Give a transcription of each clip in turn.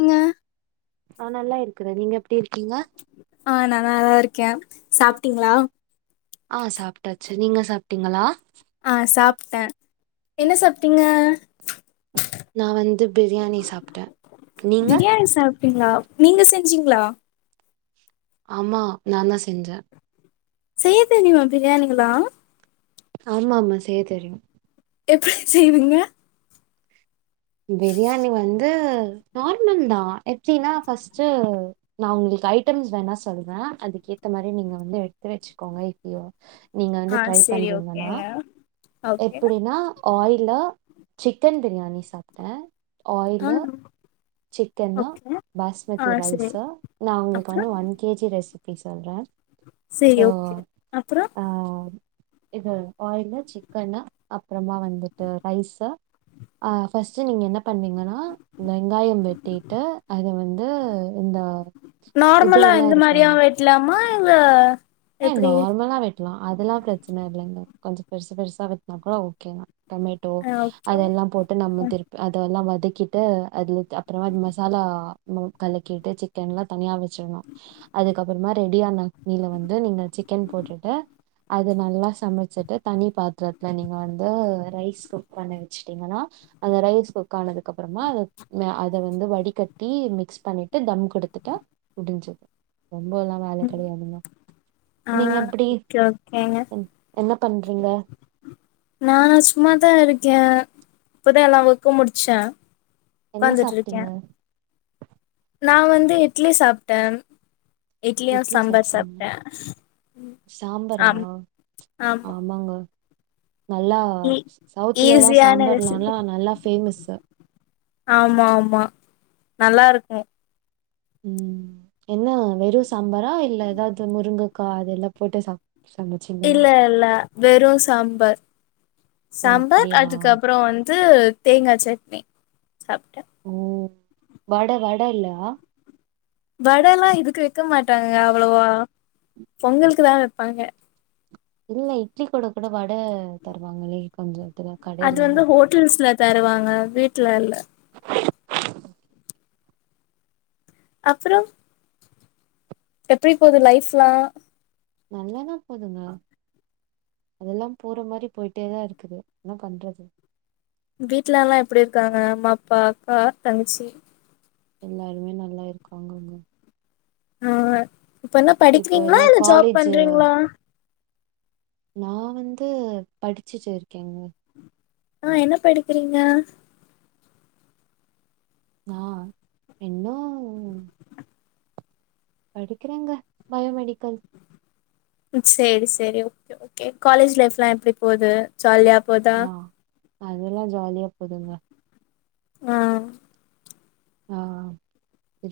நீங்க ஆ நல்லா இருக்குறே நீங்க எப்டி இருக்கீங்க ஆ நா நல்லா இருக்கே சாப்ட்டீங்களா ஆ சாப் டாச்சு நீங்க சாப்ட்டீங்களா ஆ சாப்ட்டே என்ன சாப்ட்டீங்க நா வந்து பிரியாணி சாப்ட்டே நீங்க அப்டிங்களா நீங்க செஞ்சீங்களா ஆமா நா தா செஞ்சே செய்ய தெரியுமா பிரியாணிலா ஆமா ஆமா செய்ய தெரியு எப்டி செய்வீங்க பிரியணி வந் து நார்மல் தான் எப்டின்னா ஃபஸ்ட்டு நா உங்களுக்கு ஐட்டம்ஸ் வேணா சொல்ற அதுக்கேத்த மாரி நீங்க வந்து எடுத்து வெச்சுக்கோங்க இப்பயே நீங்க வந்து ஆ ட்ரை செரி பண்றீங்கன்னா ஓகேங்க ஓகே எப்புடின்னா ஆயிலா சிக்கன் பிரியாணி சாப் ட்டே ஆ ஆயிலு சிக்கனு ஓகே ஆ பாஸ்மதி செரி ரைஸ்ஸு நா உங்களுக்கு அப்றோ வந்து ஒன் கேஜி ரெஸ் ரெசிப்பி சொல்றே செரி சோ ஓகே அப்றோ ஆ இது ஆயலு சிக்கனு அப்றமா வந்துட்டு ரைஸ்ஸு ஆ ஃபஸ்ட்டு நீங்க என்ன பண்விங்கன்னா இந்த வெங்காயம் வெட்டிட்டு அது வந்து இந்த இது எல்லா இருக்கும் அம்மா எங்கே ஏ நார்மலா வெ லாம் அதுல்லாம் பிரச்சன இல்லைங்க கொஞ்சோ பெருசு பெருசா வெட்னா கூட ஓகே தா டொமேட்டோ ஆ ஓகே அதெல்லா போட்டு நம்ம திருப்ப அதெல்லா திகிட்டு அதுல அப்றமா இது மசாலா கலக்கிட்டு சிக்கன்லாம் தனியா வச்சிடணும் அதுக்கப்பறமா ரெடியான [inaudible] வந்து து நீங்க சிக்கன் போட்டுட்டு அது நல்லா சமச்சிட்டு தனிபாத்திரத்துல நீங்க வந்து ரைஸ் குக் பண்ணி வச்சுட்டீங்கனா அந்த ரைஸ் குக்கானதுக் அதுக்கப்பறமா அ அத வந்து வடிகட் ட்டி மிக்ஸ் பண்ணிட்டு தம் குடுத்துட்டா முடிஞ்சிது ரொம்பெல்லா வேல ம். கெடையாதுங்க ஆ நீங்க எப்டி ஓகே ஓகேங்க என்ன பண்றீங்க நானா சும்மாதா இருக் ஆ இப்பதா எல்லா ஒர்க்கும் முடிச்சே என்ன உக்காந்துட்டு சாப்ட்டீங்க நான் வந்து இட்லி சாப்பிட்டேன் இட்லி சாப்பிட்டீங்க சாம்பரா ஆம் ஆமா ஆமாங்க நல்லா ஈ சவுத்லே எல்லா ஈஸியான சாம்பார் ரெசிபி நல்லா நல்லா ஃபேமஸு ஆமா ஆமா நல்லா இருக்கும் உம் என்ன வெறும் சாம்பாரா இல்ல ஏதாவது முருங்கக்கா அதெல்லா போட்டு சாம் இல்ல இல்ல வெறு சாம்பார் ஓ சாம்பார் அப்டியா அதுக்கப்பறம் வந்து து தேங்கா சட்னி சாப்ட்டே ஓ வட வட இல்லா வட எல்லா இதுக்கு வைக்க மாட்டாங்க அவ்வளவா பொங்கலுக்குதான் வைப்பாங்க இல்ல இட்லி கூட கூட வட தருவாங்களே கொஞ்சோ அது வந்து ஹோட்டெல்ஸ்ல தருவாங்க வீட்டுல இல்ல அப்றோ எப்படி போகுது லைஃப்லா நல்லாதான் போதுங்க அதெல்லா பொற மாறி போயிட்டேதான் இருக்குது என்னா பண்றது வீட்ல எல்லா எப்படி இருக்காங்க அம்மா அப்பா அக்கா தங்கச்சி எல்லாருமே நல்லா இருக்காங்கங்க ஆஆ இப்ப என்ன இப்போ படிக்கீங்களா எல்லா இல்ல ஜாப் காலேஜ் பண்றீங்களா நா வந்து படிச்சுட்டு இருக்கேங்க ஆஹ் என்ன படிக்கிறீங்க ஆஹ் இன்னும் படிக்கறேங்க பயோமெடிக்கல் செரி செரி ஒகே ஒகே காலேஜ் லைஃப் எல்லா எப்படி போகுது ஜாலியா போதா ஆ அதெல்லா ஜாலியா போதுங்க ஆஹ் ஆஹ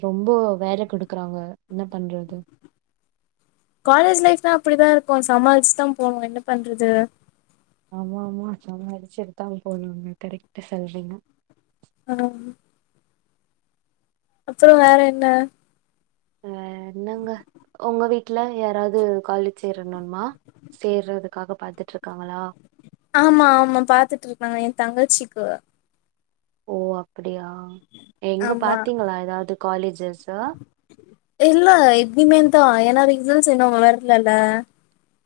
ரொம்ப வேல கொடுக்குறாங்க என்ன பண்றது காலேஜ் லைப் தான் அப்படிதான் இருக்கும் சமாளிச்சுதான் போணும் என்ன பண்றது ஆமா ஆமா சாமலிச்சுட்டு தான் போணுங்க கரெக்ட சொல்றீங்க அ அப்பறோ வேற என்ன வேற என்னங்க உங்க வீட் ட்ல யாராவது காலேஜ் சேரணும்மா சேர்றதுக்காக பாத்துட்டு இருக்காங்களா ஆமா ஆமா பாத்துட்டு இருக்காங்க என் தங்கச்சிக்கு ஓ அப்ப அப்டியா எங்க ஆமா பாத்தீங்களா ஏதாவது காலேஜ் ஜச இல்ல இனிமேல் தான் ஏன்னா ரிசல்ஸ் இன்னும் வரலல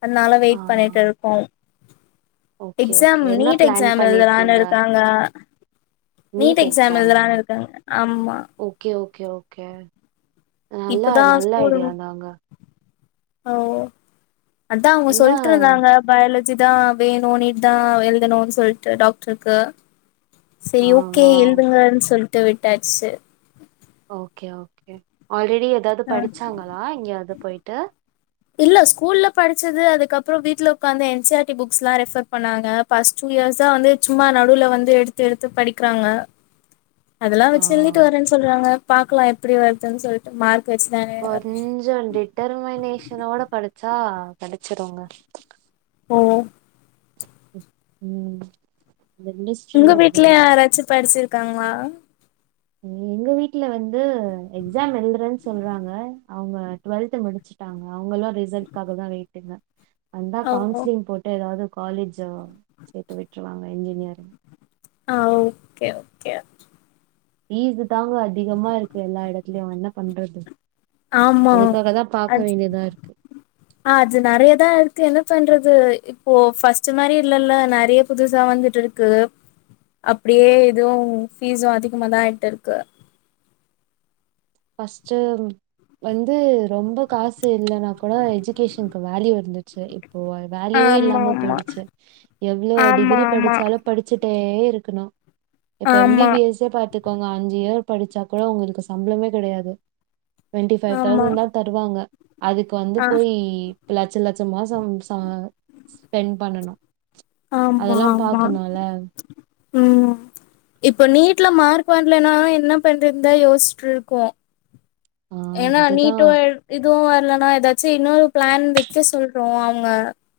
அதனால ஆ வெயிட் பண்ணிட்டு இருக்கோம் ஓகே எக்ஸாம் ஓகே என்ன நீட் பிளான் எக்ஸாம் எழுதலானு பண்ணிருக்கீங்க இருக்காங்க நீட் எக்ஸாம் எழுதலாம் இருக்காங்க ஆமா ஓகே ஓகே ஓகே நல்லா இப்பதா நல்ல ஸ்கூல் ஐடியாந்தாங்கா ஓ அதான் அவங்க என்ன சொல்ட்டுருந்தாங்க பயலஜ் இது தான் வேணும் நீட்தான் எழுதணுன் சொல்ட்டு டாக்டர்க்கு செரி ஆ ஓகே ஆ எழுதுங்கன் சொல் [unintelligible] ஓகே ஓகே ஆல்ரெடி ஏதாவது படிச்சாங்களா எங்யாது போயிட் ட இல்ல ஸ்கூல்ல படிச்சது புக்ஸ்லாம் ரெஃபர் பண்ணாங்க பர்ஸ்ட் டூ இயர்ஸா வந்து சும்மா நடுல வந்து எடுத்து எடுத்து படிக்கிறாங்க அதெல்லாம் ஆ வச்சு எழுதிட்டு வரேன் சொல்றாங்க பாக்லாம் எப்டி வருதுன் சொல்ட்டு மார்க் வச்சுதானே வருது. கொஞ்சம் டிட்டெர்மினேஷனோட படிச்சா கிடைச்சிருங்க ஹும் உம் உங்க வீட்ல யாரச்சு படிச்சிருக்காங்களா எங்க வீட்ல வந்து எக்ஸாம் எழுதுறேன்னு சொல்றாங்க அவங்க டுவெல்த் முடிச்சுட்டாங்க அவங்கல்லாம் ரிசல்ட்காகதான் வெயிட்டுங்க வந்தா ஓ கவுன்சிலிங் போட்டு ஏதாவது காலேஜ சேத்து விட்டுருவாங்க இன்ஜினியரிங் ஆஹ் ஓகே ஓகே ஃபீஸ் தாங்க அதிகமா இருக்கு எல்லா இடத்துலயும் என்ன பண்றது ஆமா அதுக்காக தான் பாக்க ஆஹ் வேண்டியதா இருக்கு. அது நிறையதான் இருக்கு என்ன பண்றது இப்போ பர்ஸ்ட் மாதிரி இல்லல்ல நிறைய புதுசா வந்துட்டு இருக்கு அப்டியே இதுவும் பீஸும் அதிகமாதான் ஆயிட்டு இருக்கு ஃபஸ்ட் வந்து ரொம்ப காசு இல்ன்னா கூட எஜுகேஷனுக்கு வேல்யூ இருந்துச்சு போ வேல்யூவே ஆமா இல்லாம போயிடுச்சு எவ்ளோ ஆமா டிகிரி ஆமா படிச்சாலும் படிச்சுட்டே இருக்கணும் இப்ப எம் பி ஆமா பி எஸ் சே பாத்துக்கோங்க அஞ்சு இயர் படிச்சா கூட உங்களுக்கு சம்பளமே கிடையாது டுவெண்டி ஃபைவ் ஆமா ஆமா தௌசண்ட் தான் தருவாங்க அதுக்கு வந்து ஆ போய் லட்ச லட் கொஞ்ச மாசம் ச ஸ்பெண்ட் பண்ணனு அதெல்லா பாக்கணுல உம் இப்ப நீட்ல மார்க் பண்டலனாலு என்ன பண்ரந்து யோசிச்சட்டுருக்கோம் ஆ ஏன்னா அதுதா நீட்டும் இதுவு இல்லனா ஏதாச்சும் இன்னொரு பிளான் வெக்க சொல்லாறங்க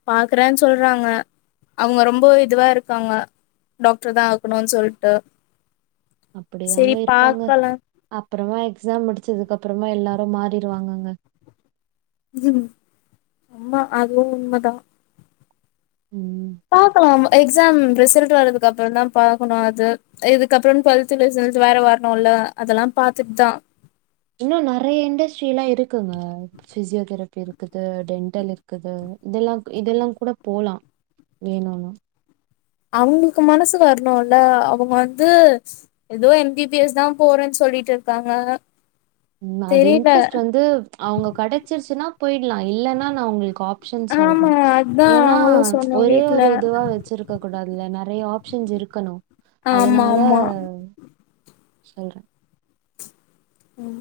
பாக்குறேன்னு சொல்றாங்க அவங்க ரொம்ப இதுவா இருக்காங்க டாக்டர் தா ஆக்கணும் சொல்லிட்டு அப்படிதாங்க இருப்பாங்க அப்புறமா எக்ஸாம் முடிச்சதுக்கு அப்புறமா எல்லாரும் மாறிடுவாங்கங்க உம் ரமா அதுவும் உண்மைதா ம் பாக்கலாம் எக்ஸாம் ரிசல்ட் வரதுக்கு அப்புறம் தா பாக்கணும் அது இதுக்கப்புறம் டுவெல்த் ரிசல்ட் வேற வரணும்ல்ல அதெல்லா பாத்துட்டு தா இன்னும் நிறைய இண்டஸ்ட்ரி எல்லாம் இருக்குங்க பிசியோதெரபி இருக்குது டென்டல் இருக்குது இதெல்லாம் இதெல்லாம் கூட போலாம் வேணுன்ன அவங்களுக்கு மனசு வரணும்ல அவங்க வந்து ஏதோ எம் பி பி எஸ் தா போறேன்னு சொல்லிட்டு இருக்காங்க அது தெரியல இன்ட்ரெஸ்ட் வந்து அவங்க கிடைச்சிருச்சுன்னா போயிடலாம் இல்லனா நான் உங்களுக்கு காப் அப்சன் சொல்றே ஆமா அதா ஏன்னா அவங்களு சொன்னோ ஒரே ஒரு வீட்ல இதுவா வச்சிருக்க கூடாது இதுல நிறைய ஆப்ஷன்ஸ் இருக்கணும் ஆமா அதனால ஆமா சொல்ற ம்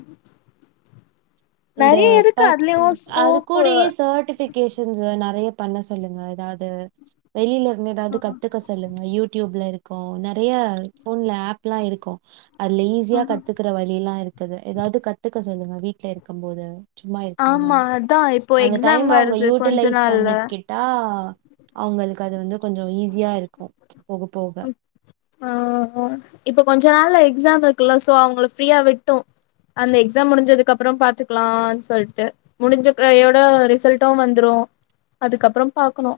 இந்த பட் அது ஸ்கோப்பு கூடயே சர்டிபிகே ஃபிகேஷன்ஸ் நிறைய பண்ண சொல்லுங்க எதாவது வெளியில இரு ஏதாவது கத்துக்க சொல்லுங்க யூடியூப்ல இருக் ருக்கு நிறைய போன்ல ஏப் எல்லா இருக்கு அதுல ஆ ஈஸியா கத்துக்கற வழி எல்லாம் இருக்குது ஏதாவது கத்துக்க சொல்லுங்க வீ சேரி இருக்கும் போது சும்மா இருக்காம ஆமா அதா இப்போ அந்த எக்ஸாம் டைம் அவங்க வருது கொஞ்ச யூட்டிலைஸ் நாள்ல பண்ணிக்கிட்டா அவங்களுக்கு அது வந்து கொஞ்சம் ஈஸியா இருக்கும் போக போக ம் ஆஹ் [unintelligible] இப்ப கொஞ்ச நாள் எக்ஸாம் இருக்கலா சோ அவங்கள ப்பிரியா விட்டோ அந்த எக்ஸாம் முடிஞ்சதுக்குப்புறம் பாத்துக்கலானு சொல்லிட்டு முடிஞ்ச கையோட ரிசல்ட்டும் வந்துரும் அதுக்கப்புறம் பாக்கணு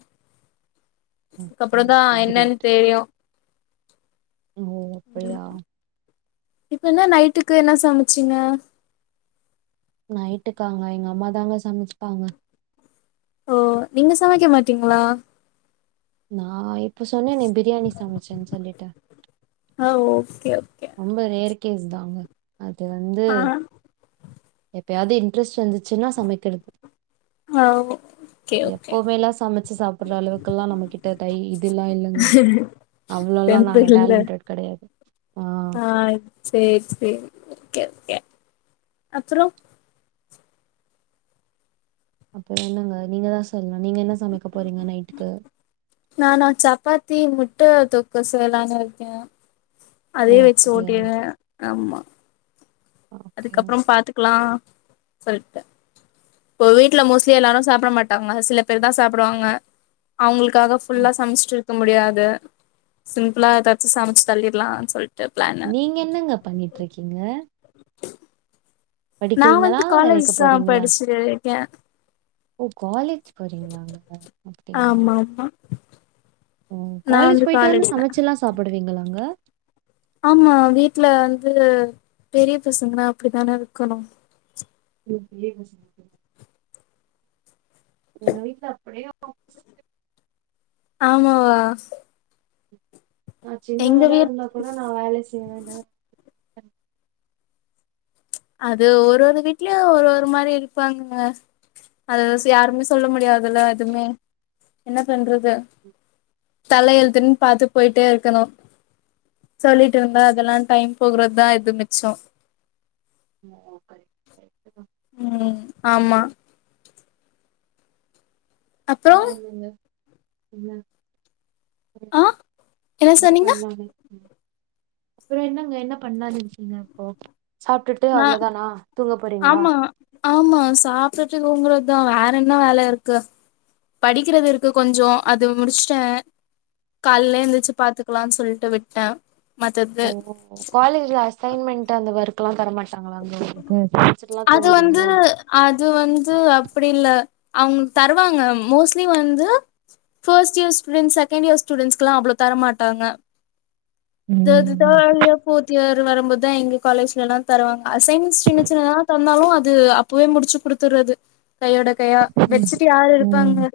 ஓகே அப்புற தா ஓகே என்னன்னு கிரேட் தெரியும் ஓ அப்படியா இப்ப என்ன நைட்டுக்கு என்ன சமைச்சீங்க நைட்டுக்காங்க எங்க அம்மா தாங்க சமச்ப்பாங்க ஓ நீங்க சமைக்க மாட்டீங்களா நா இப் அப்ப சொன்னேனே பிரியாணி சமைச்சேன்னு சொல்லிட்டு அஹ் ஓகே ஓகே ரொம்ப ரேரு கேஸ் தாங்க அது வந்து ஆ எப்பயாவது இன்ட்ரெஸ்ட் வந்து சின்னா சமைக்கர்து ஆ ஓகே ஓகே எப்பவுமேலா சமச்சு சாப்பட்ற அளவுக்குல்லா நம்ம கிட்ட டை இதுல்லா இல்லங்க அவ்ளோலா நாங்க டேலன்டட் கெடையாது ஆஹ் சேரி சேரி ஓகே ஓகே அப்ரொ அப்ரோ என்னங்க நீங்கதா தெரில நீங்க என்ன சமைக்க போறீங்க நைட்டுக்கு நானா சப்பாத்தி முட்ட தொக்கு செய்லானு இருக்கே ஓ அதயே வெச்சு அப்படியா ஓட்டிடுவே ஆமா ஓகே அதுக்கப்றம் ஓகே பாத்துக்கலா சொல்ட்ட இப்ப வீட்ல மோஸ்ட்லி எல்லாரு சாப்ட மாட்டாங்க சில பேர் தா சாப்புடுவாங்க அவுங்களுக் க்காக ம். ஃபுல்லா சமச்சிட்டு க்க முடியாது சிம்புளா ஏதாச்சு சமச்சு தள்ளிட்லா சொல் நீங்க என்னங்க பண்ணிட்ருக்கீங்க நா வந்து காலேஜ் வேலைக்கு தா போறீங்களா படிச்சு ய ஓ காலேஜ் போறீங்களாங்க அப்டியா ஆமா ஆமா ஓ காலேஜ் போயிட்டு வந்து சமச்சுல்லா சாப்புடுவீங்களாங்க ஆமா வீட்ல வந்து பெரிய பசங்க அப்டிதான இருக்கணும் [unintelligible] எங்க வீட்ல அப்டியே ஆப்போசிட்டு ஆமாவா நா எங்க சின்னவலா வீட் இருந்தா கூட நா வேலையே செய்ய வேண்டா அது ஒரு ஒரு வீட்லயு ஒரு ஒரு மாரி இருப்பாங்க அத யாருமே சொல்ல முடியாதுல்ல எதுமே என்ன பண்றது தலையெலுத்துன்னு பாத்து போயிட்டே இருக்கணு சொல்லிட்ருந்தா அதெல்லா டைம் போகுறதா இது மிச்சம் [unintelligible] ஆம்மா அப்றோ வேறென்னங்க என்ன ஆ என்ன பண்லானு அப்பற என்னங்க என்ன பண்லான்னு இருக்கீங்க இப்போ சாப்ட்டுட்டு நா அவ்ளோதானா தூங்க போறீங்களா ஆம்மா ஆம்மா சாப்டுட்டு ரூம்ல அதா வேற என்ன வேல இருக்கு படிக்கிறது இருக்கு கொஞ்சோ அது முடிச்சுட்ட கால்ல எந்திரிச்சி பாத்துக்கலானு சொல்லிட்டு விட்ட ஓ காலேஜ்ல அசைன்மெண்ட் அந்த ஓர்க் க்லா தரமாட் அது வந்து அது வந்து அப்டி இல்ல அவங்க தர்வாங்க மோஸ்லி வந்து first year students second year ஸ்டூடெண்ட்ஸ்க்லா அவ்ளோ தரமாட்டாங்க அது அதுதா ம் [unintelligible] ஃபோர்த் இயர் வரும்போதுதா எங்ளு காலேஜ்லலா தருவாங்க அசைன்ஸ் சின்ன சின்னதா தந்தாலு அத அப்பவே முடிச்சு குடுத்துட்றது கையோட கையா சரி வெச்சுட்டு யார் ம் இருப்பாங்க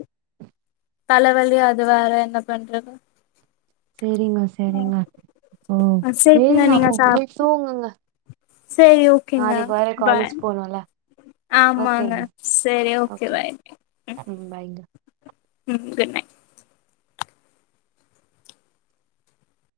தலவலி அது வேற என்ன பண்றது செரிங்க செரிங்க ஓ ஆ சரிங்க சேரிங்க அப்ப போய்த்தூங்குங்க சேரி ஓக்கேங்க பாய் போணுல ஆம்மாங்க ஓகேங்க சேரி ஓக்கே ஓகேங்க பாய் ம் ம் குட் நைட்